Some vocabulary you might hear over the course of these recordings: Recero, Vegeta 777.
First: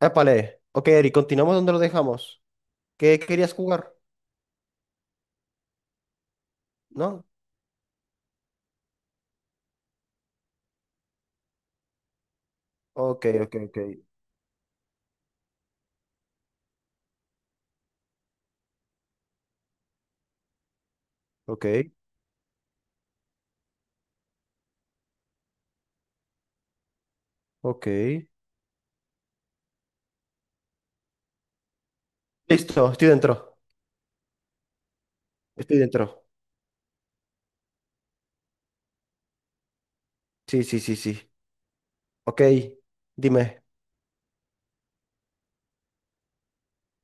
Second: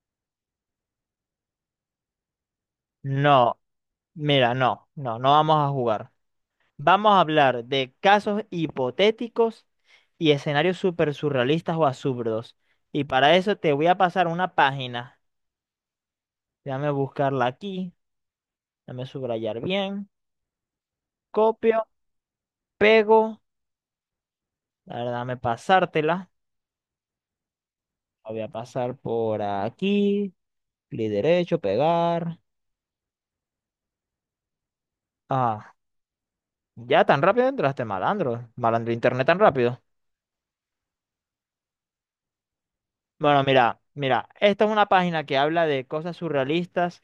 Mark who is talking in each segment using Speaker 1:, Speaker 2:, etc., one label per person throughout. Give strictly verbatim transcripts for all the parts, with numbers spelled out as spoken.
Speaker 1: Épale. Ok, Eri, continuamos donde lo dejamos. ¿Qué querías
Speaker 2: No,
Speaker 1: jugar?
Speaker 2: mira, no, no, no vamos a jugar. Vamos a
Speaker 1: ¿No?
Speaker 2: hablar de casos hipotéticos y escenarios súper surrealistas o absurdos. Y
Speaker 1: Ok,
Speaker 2: para
Speaker 1: ok,
Speaker 2: eso te
Speaker 1: ok.
Speaker 2: voy a pasar una página. Déjame buscarla aquí, déjame subrayar bien.
Speaker 1: Ok,
Speaker 2: Copio, pego, a déjame pasártela.
Speaker 1: ok.
Speaker 2: La voy a pasar por aquí, clic derecho, pegar.
Speaker 1: Listo, estoy dentro.
Speaker 2: Ah,
Speaker 1: Estoy dentro.
Speaker 2: ya tan rápido entraste, malandro. Malandro internet tan rápido.
Speaker 1: Sí, sí, sí, sí. Ok,
Speaker 2: Bueno,
Speaker 1: dime.
Speaker 2: mira, mira, esta es una página que habla de cosas surrealistas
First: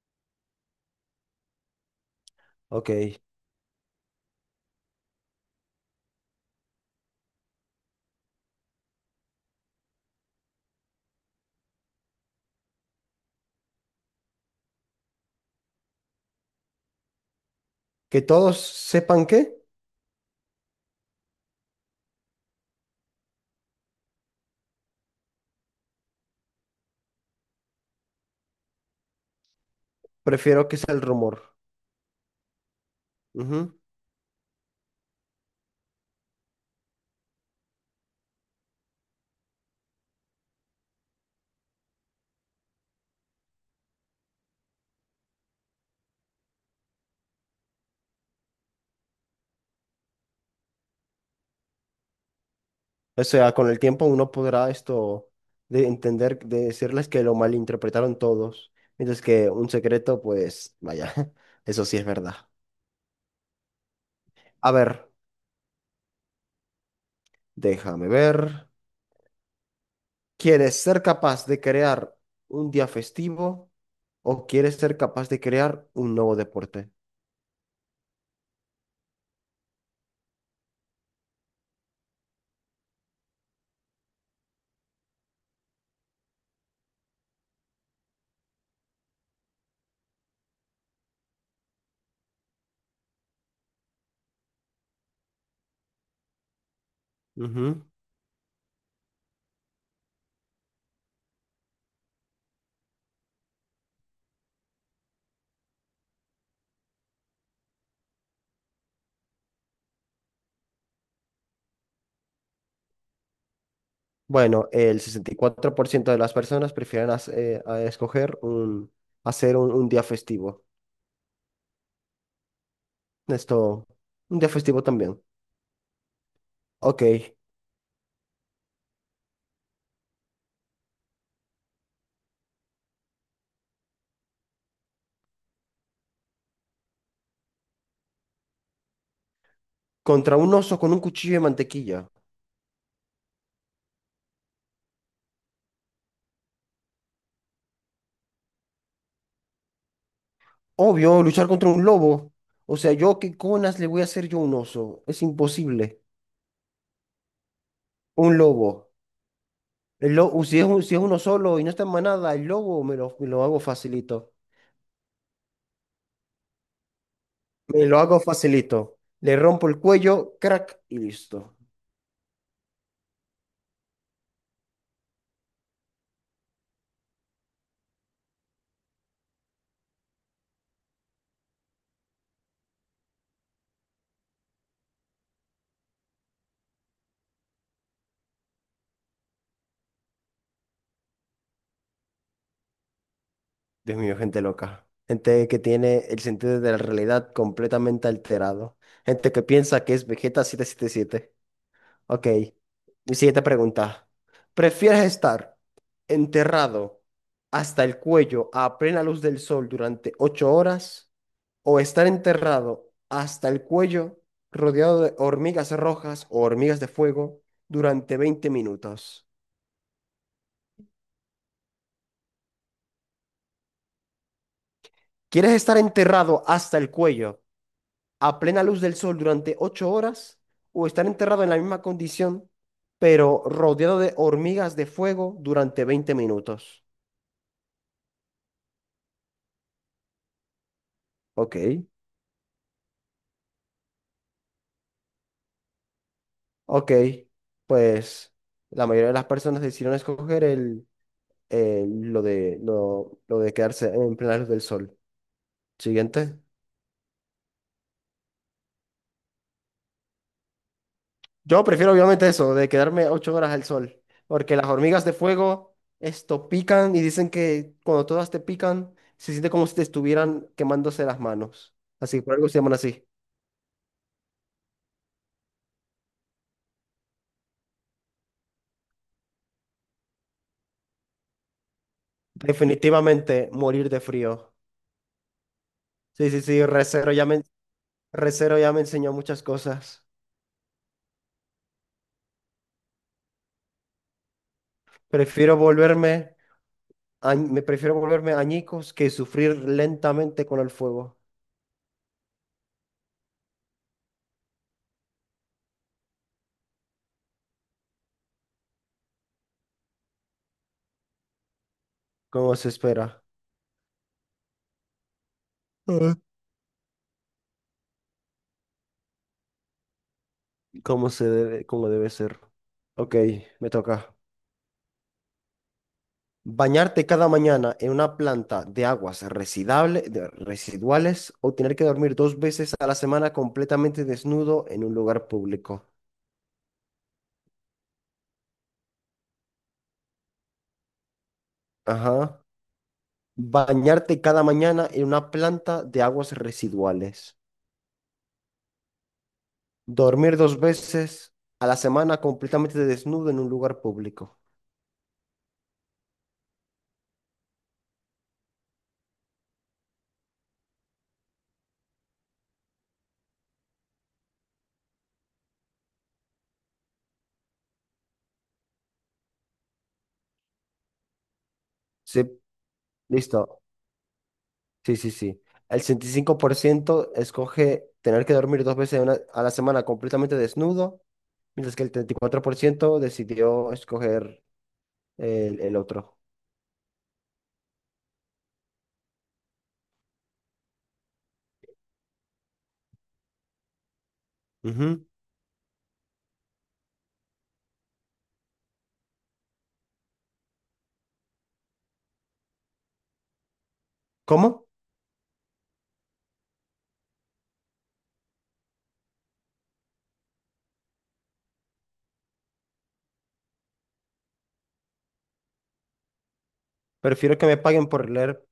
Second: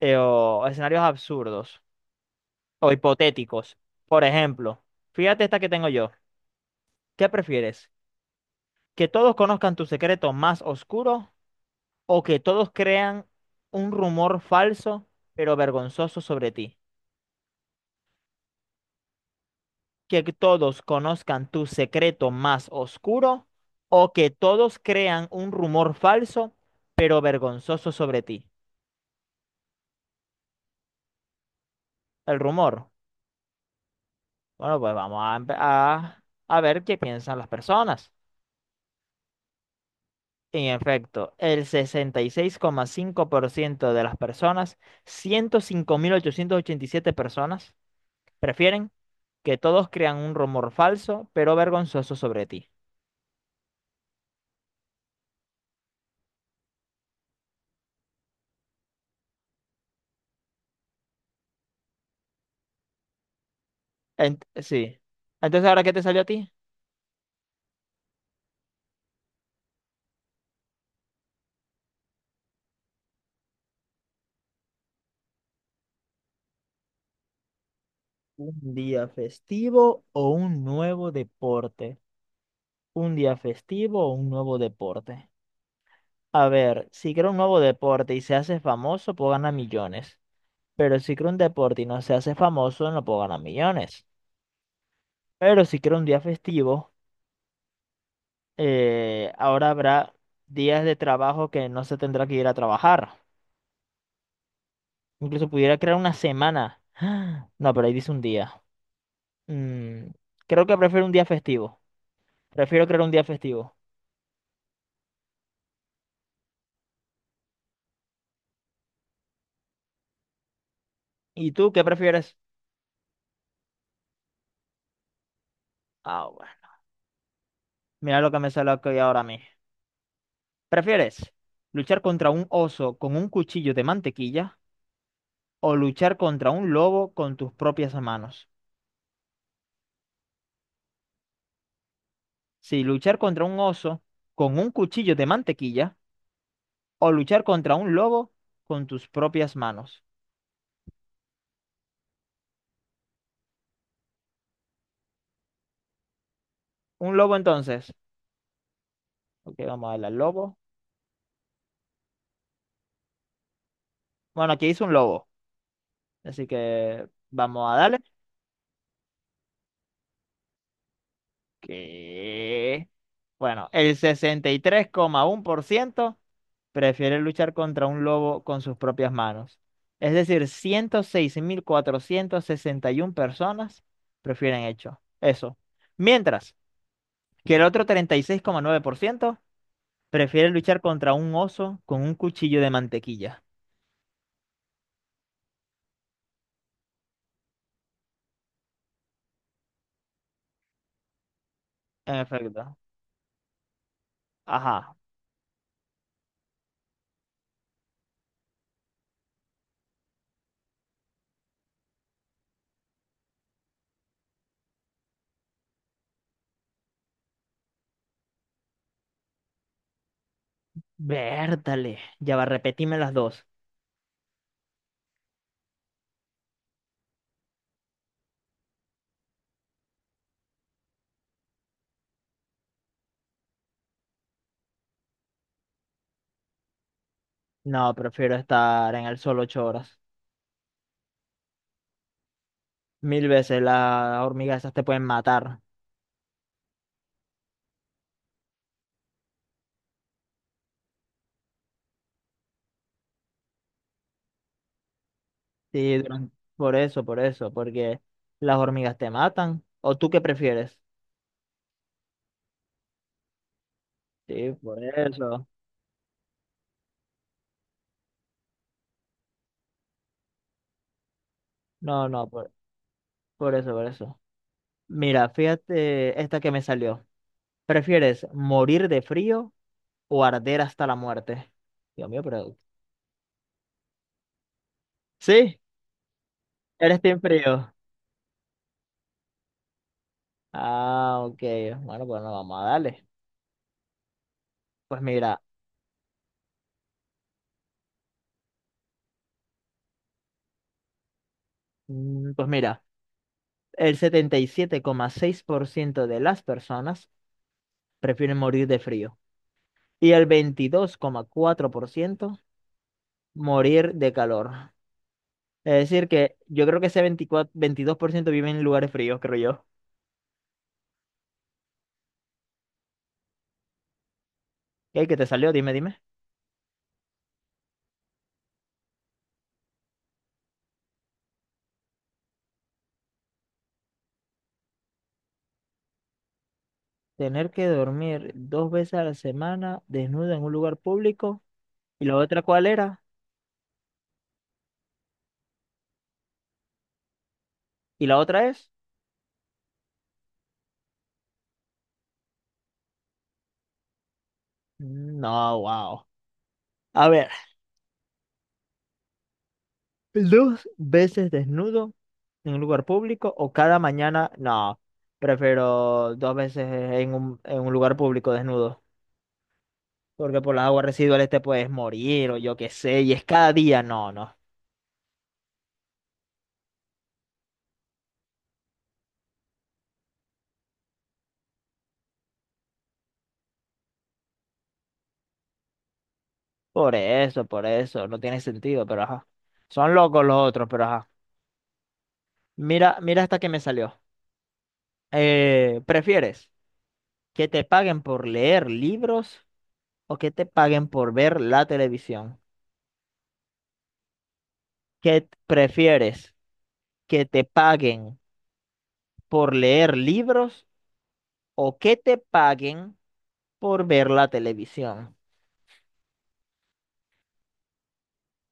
Speaker 2: eh, o escenarios absurdos o
Speaker 1: Ok.
Speaker 2: hipotéticos. Por ejemplo, fíjate esta que tengo yo. ¿Qué prefieres? ¿Que todos conozcan tu secreto más oscuro o que todos crean un rumor falso pero vergonzoso sobre ti?
Speaker 1: Que todos sepan qué,
Speaker 2: ¿Que todos conozcan tu secreto más oscuro o que todos crean un rumor falso pero vergonzoso sobre ti?
Speaker 1: prefiero que sea el rumor.
Speaker 2: El rumor.
Speaker 1: Ujú.
Speaker 2: Bueno, pues vamos a, empe- a a ver qué piensan las personas. En efecto, el sesenta y seis coma cinco por ciento de las personas, ciento cinco mil ochocientos ochenta y siete personas, prefieren que todos crean un rumor falso, pero vergonzoso sobre ti.
Speaker 1: O sea, con el tiempo uno podrá esto de entender, de decirles que lo malinterpretaron todos. Mientras que un secreto, pues, vaya, eso sí es verdad.
Speaker 2: Ent-
Speaker 1: A ver,
Speaker 2: sí. Entonces, ¿ahora qué te salió a ti?
Speaker 1: déjame ver. ¿Quieres ser capaz de crear un día festivo o quieres ser capaz de crear un nuevo deporte?
Speaker 2: ¿Un día festivo o un nuevo deporte? ¿Un día festivo o un nuevo deporte? A ver, si creo un nuevo deporte y se hace famoso, puedo ganar millones. Pero si creo un deporte y no se hace famoso, no puedo ganar millones. Pero si quiero un día festivo,
Speaker 1: Ujú.
Speaker 2: eh, ahora habrá días de trabajo que no se tendrá que ir a trabajar. Incluso pudiera crear una semana. No, pero ahí dice un día. Mm, creo que prefiero un día festivo. Prefiero crear un día festivo.
Speaker 1: Bueno, el sesenta y cuatro por ciento de las personas prefieren hac- eh, a escoger un, hacer un, un día festivo.
Speaker 2: ¿Y tú qué prefieres?
Speaker 1: Esto, un día festivo también.
Speaker 2: Ah, bueno.
Speaker 1: Ok,
Speaker 2: Mira lo que me sale aquí ahora a mí. ¿Prefieres luchar contra un oso con un cuchillo de mantequilla o luchar contra un lobo con tus propias manos?
Speaker 1: contra un oso con un cuchillo de mantequilla.
Speaker 2: ¿Si luchar contra un oso con un cuchillo de mantequilla o luchar contra un lobo con tus propias manos?
Speaker 1: Obvio, luchar contra un lobo. O sea, yo qué conas le voy a hacer yo a un oso. Es imposible.
Speaker 2: Un lobo entonces.
Speaker 1: Un lobo.
Speaker 2: Ok, vamos a darle al
Speaker 1: El lo-
Speaker 2: lobo.
Speaker 1: si es, un- Si es uno solo y no está en manada, el lobo me lo, me lo hago facilito.
Speaker 2: Bueno, aquí hizo un lobo, así que vamos a
Speaker 1: Me lo
Speaker 2: darle.
Speaker 1: hago facilito. Le rompo el cuello, crack, y listo.
Speaker 2: Que Bueno, el sesenta y tres coma uno por ciento prefiere luchar contra un lobo con sus propias manos. Es decir, ciento seis mil cuatrocientos sesenta y uno personas prefieren hecho eso. Mientras que el otro treinta y seis coma nueve por ciento prefiere luchar contra un oso con un cuchillo de mantequilla.
Speaker 1: Dios mío, gente loca. Gente que tiene el sentido de la realidad completamente alterado. Gente que piensa que es Vegeta siete siete siete.
Speaker 2: En
Speaker 1: Ok,
Speaker 2: efecto.
Speaker 1: mi siguiente pregunta.
Speaker 2: Ajá.
Speaker 1: ¿Prefieres estar enterrado hasta el cuello a plena luz del sol durante ocho horas o estar enterrado hasta el cuello rodeado de hormigas rojas o hormigas de fuego durante veinte minutos?
Speaker 2: Vértale. Ya va, repetime las dos.
Speaker 1: ¿Quieres estar enterrado hasta el cuello a plena luz del sol durante ocho horas o estar enterrado en la misma condición pero rodeado de hormigas de fuego durante veinte minutos?
Speaker 2: No, prefiero estar en el sol ocho horas.
Speaker 1: Ok,
Speaker 2: Mil veces las hormigas esas te pueden matar.
Speaker 1: ok, pues la mayoría de las personas decidieron escoger el, el- lo de, lo, lo de quedarse en plena luz del sol.
Speaker 2: Sí, duran-
Speaker 1: Siguiente.
Speaker 2: por eso, por eso, porque las hormigas te matan. ¿O tú qué prefieres?
Speaker 1: Yo prefiero obviamente eso, de quedarme ocho horas al sol,
Speaker 2: Sí,
Speaker 1: porque las
Speaker 2: por
Speaker 1: hormigas de
Speaker 2: eso.
Speaker 1: fuego, esto, pican y dicen que cuando todas te pican, se siente como si te estuvieran quemándose las manos.
Speaker 2: No,
Speaker 1: Así,
Speaker 2: no,
Speaker 1: por algo
Speaker 2: por,
Speaker 1: se llaman así.
Speaker 2: por eso, por eso. Mira, fíjate esta que me salió. ¿Prefieres morir de frío o arder hasta la muerte? Dios mío, pero...
Speaker 1: Definitivamente morir de frío.
Speaker 2: Sí,
Speaker 1: Sí, sí, sí,
Speaker 2: eres
Speaker 1: Recero
Speaker 2: team
Speaker 1: ya me,
Speaker 2: frío.
Speaker 1: Recero ya me enseñó muchas cosas.
Speaker 2: Ah, ok. Bueno, bueno, vamos a darle. Pues mira,
Speaker 1: Prefiero volverme, a- me prefiero volverme añicos que sufrir lentamente con el fuego,
Speaker 2: mm, pues mira, el setenta y siete coma seis por ciento de las personas prefieren morir de frío y el veintidós coma cuatro por ciento
Speaker 1: como se espera.
Speaker 2: morir de calor. Es decir,
Speaker 1: Ah.
Speaker 2: que yo creo que ese veinticuatro, veintidós por ciento vive en lugares fríos, creo yo.
Speaker 1: Como se debe, como debe ser. Ok, me toca.
Speaker 2: ¿Qué, qué te salió? Dime, dime.
Speaker 1: Bañarte cada mañana en una planta de aguas residable- de- residuales o tener que dormir dos veces a la semana completamente desnudo en un lugar público.
Speaker 2: Tener que dormir dos veces a la semana desnudo en un lugar público. ¿Y la otra
Speaker 1: Ajá.
Speaker 2: cuál era?
Speaker 1: Bañarte cada mañana en una planta de aguas residuales.
Speaker 2: ¿Y la otra es?
Speaker 1: Dormir dos veces a la semana completamente desnudo en un lugar público.
Speaker 2: No, wow. A ver, dos veces desnudo en un lugar público o cada mañana, no, prefiero dos veces en un, en un, lugar público desnudo, porque por las aguas residuales te puedes
Speaker 1: Sí,
Speaker 2: morir o yo qué sé, y es cada
Speaker 1: listo.
Speaker 2: día, no, no,
Speaker 1: Sí, sí, sí. El sesenta y cinco por ciento escoge tener que dormir dos veces a una- a la semana completamente desnudo mientras que el treinta y cuatro por ciento decidió escoger el, el otro.
Speaker 2: por eso, por eso, no tiene sentido, pero ajá, son locos los otros, pero ajá, mira, mira hasta que me salió.
Speaker 1: Ujú.
Speaker 2: Eh, ¿prefieres que te paguen por leer libros o que te paguen por ver la televisión?
Speaker 1: ¿Cómo?
Speaker 2: ¿Qué t- prefieres? ¿Que te paguen por leer libros o que te paguen por ver la televisión?
Speaker 1: Prefiero que me paguen por leer,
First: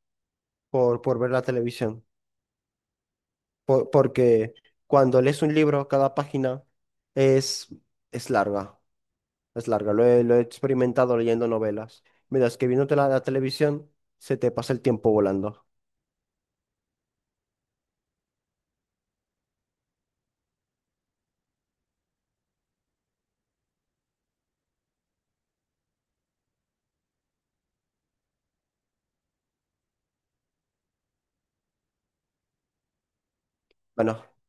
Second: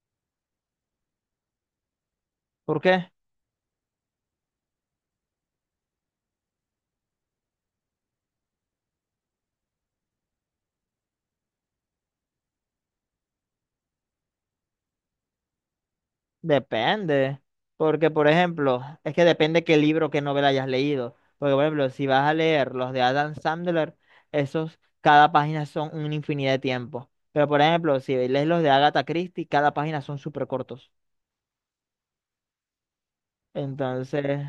Speaker 1: por, por ver la televisión,
Speaker 2: ¿Por qué?
Speaker 1: por- porque cuando lees un libro, cada página es, es larga, es larga. Lo he, lo he experimentado leyendo novelas, mientras que viéndote la, la televisión, se te pasa el tiempo volando.
Speaker 2: Depende. Porque, por ejemplo, es que depende qué libro, qué novela hayas leído. Porque, por ejemplo, si vas a leer los de Adam Sandler, esos, cada página son una infinidad de tiempo. Pero, por ejemplo, si lees los de Agatha Christie, cada página son súper cortos.
Speaker 1: Bueno,
Speaker 2: Entonces,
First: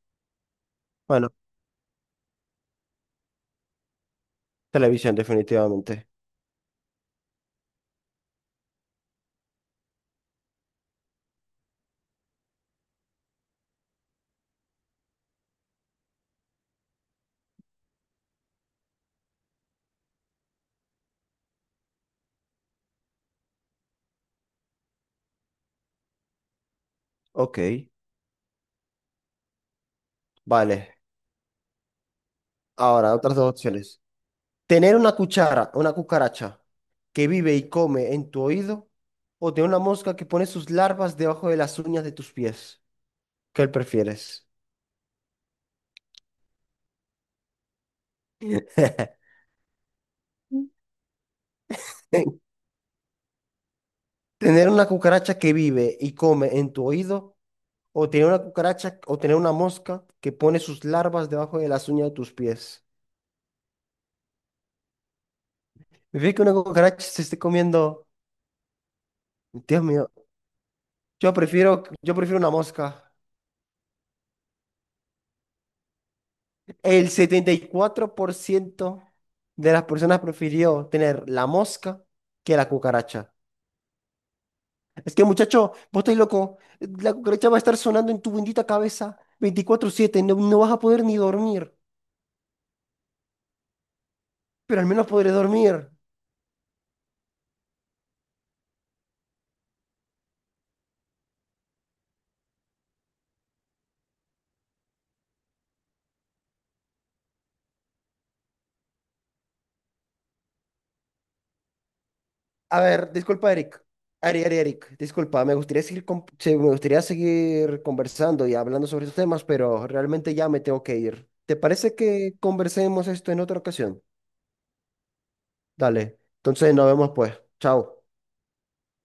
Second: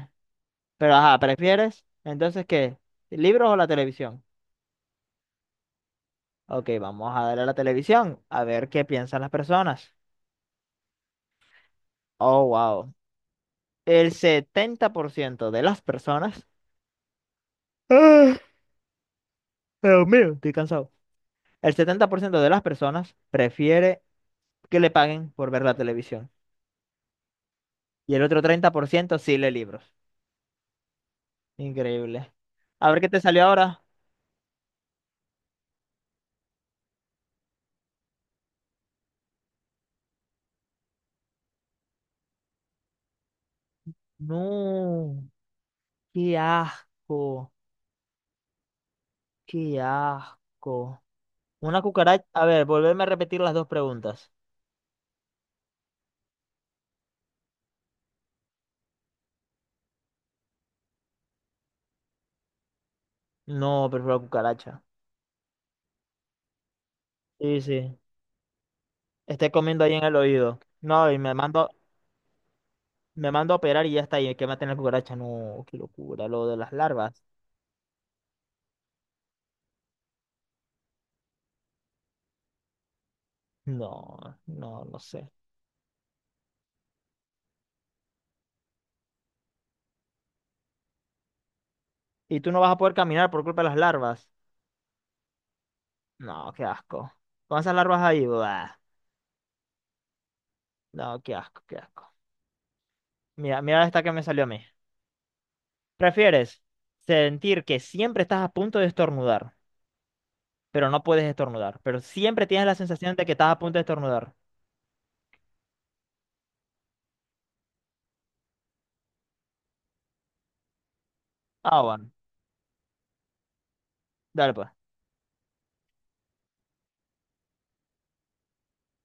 Speaker 2: pero ajá,
Speaker 1: bueno,
Speaker 2: ¿prefieres? Entonces, ¿qué? ¿Libros o la televisión?
Speaker 1: televisión definitivamente.
Speaker 2: Ok, vamos a darle a la televisión a ver qué piensan las personas. Oh, wow. El setenta por ciento de las personas, ah, Dios mío, estoy cansado, el setenta por ciento de las personas prefiere que le paguen por ver la televisión.
Speaker 1: Ok,
Speaker 2: Y el otro treinta por ciento sí lee libros.
Speaker 1: vale.
Speaker 2: Increíble. A ver qué
Speaker 1: Ahora,
Speaker 2: te
Speaker 1: otras
Speaker 2: salió
Speaker 1: dos
Speaker 2: ahora.
Speaker 1: opciones. Tener una cuchara, una cucaracha que vive y come en tu oído, o tener una mosca que pone sus larvas debajo de las uñas de tus pies. ¿Qué prefieres?
Speaker 2: No, qué asco, qué asco. Una cucaracha. A ver, volverme a repetir las dos preguntas.
Speaker 1: Tener una cucaracha que vive y come en tu oído, o tener una cucaracha o tener una mosca que pone sus larvas debajo de las uñas de tus pies.
Speaker 2: No, prefiero la cucaracha.
Speaker 1: Me fíjate que una cucaracha se esté
Speaker 2: Sí, sí.
Speaker 1: comiendo.
Speaker 2: Esté comiendo
Speaker 1: Dios
Speaker 2: ahí en
Speaker 1: mío,
Speaker 2: el oído. No, y me
Speaker 1: yo
Speaker 2: mando,
Speaker 1: prefiero, yo prefiero una mosca.
Speaker 2: me mando a operar y ya está. Y que maten la cucaracha. No, qué locura. Lo de las
Speaker 1: El
Speaker 2: larvas.
Speaker 1: setenta y cuatro por ciento de las personas prefirió tener la mosca que la cucaracha.
Speaker 2: No, no, no
Speaker 1: Es que,
Speaker 2: sé.
Speaker 1: muchacho, vos estás loco. La cucaracha va a estar sonando en tu bendita cabeza veinticuatro siete. No, no vas a poder ni dormir,
Speaker 2: Y tú no vas a poder caminar por culpa de las larvas.
Speaker 1: pero al menos podré dormir.
Speaker 2: No, qué asco. Con esas larvas ahí, buah. No, qué asco, qué asco. Mira, mira esta que me salió a mí. ¿Prefieres sentir que siempre estás a punto de estornudar, pero no puedes estornudar, pero siempre tienes la
Speaker 1: A ver,
Speaker 2: sensación de que estás
Speaker 1: disculpa,
Speaker 2: a
Speaker 1: Eric.
Speaker 2: punto de estornudar?
Speaker 1: Ari, Ari, Eric, disculpa. Me gustaría seguir, con- se- me gustaría seguir conversando y hablando sobre estos temas, pero realmente ya me tengo que ir. ¿Te
Speaker 2: Ah,
Speaker 1: parece
Speaker 2: bueno.
Speaker 1: que conversemos esto en otra ocasión?
Speaker 2: Dale, pues.
Speaker 1: Dale. Entonces, nos vemos pues. Chao.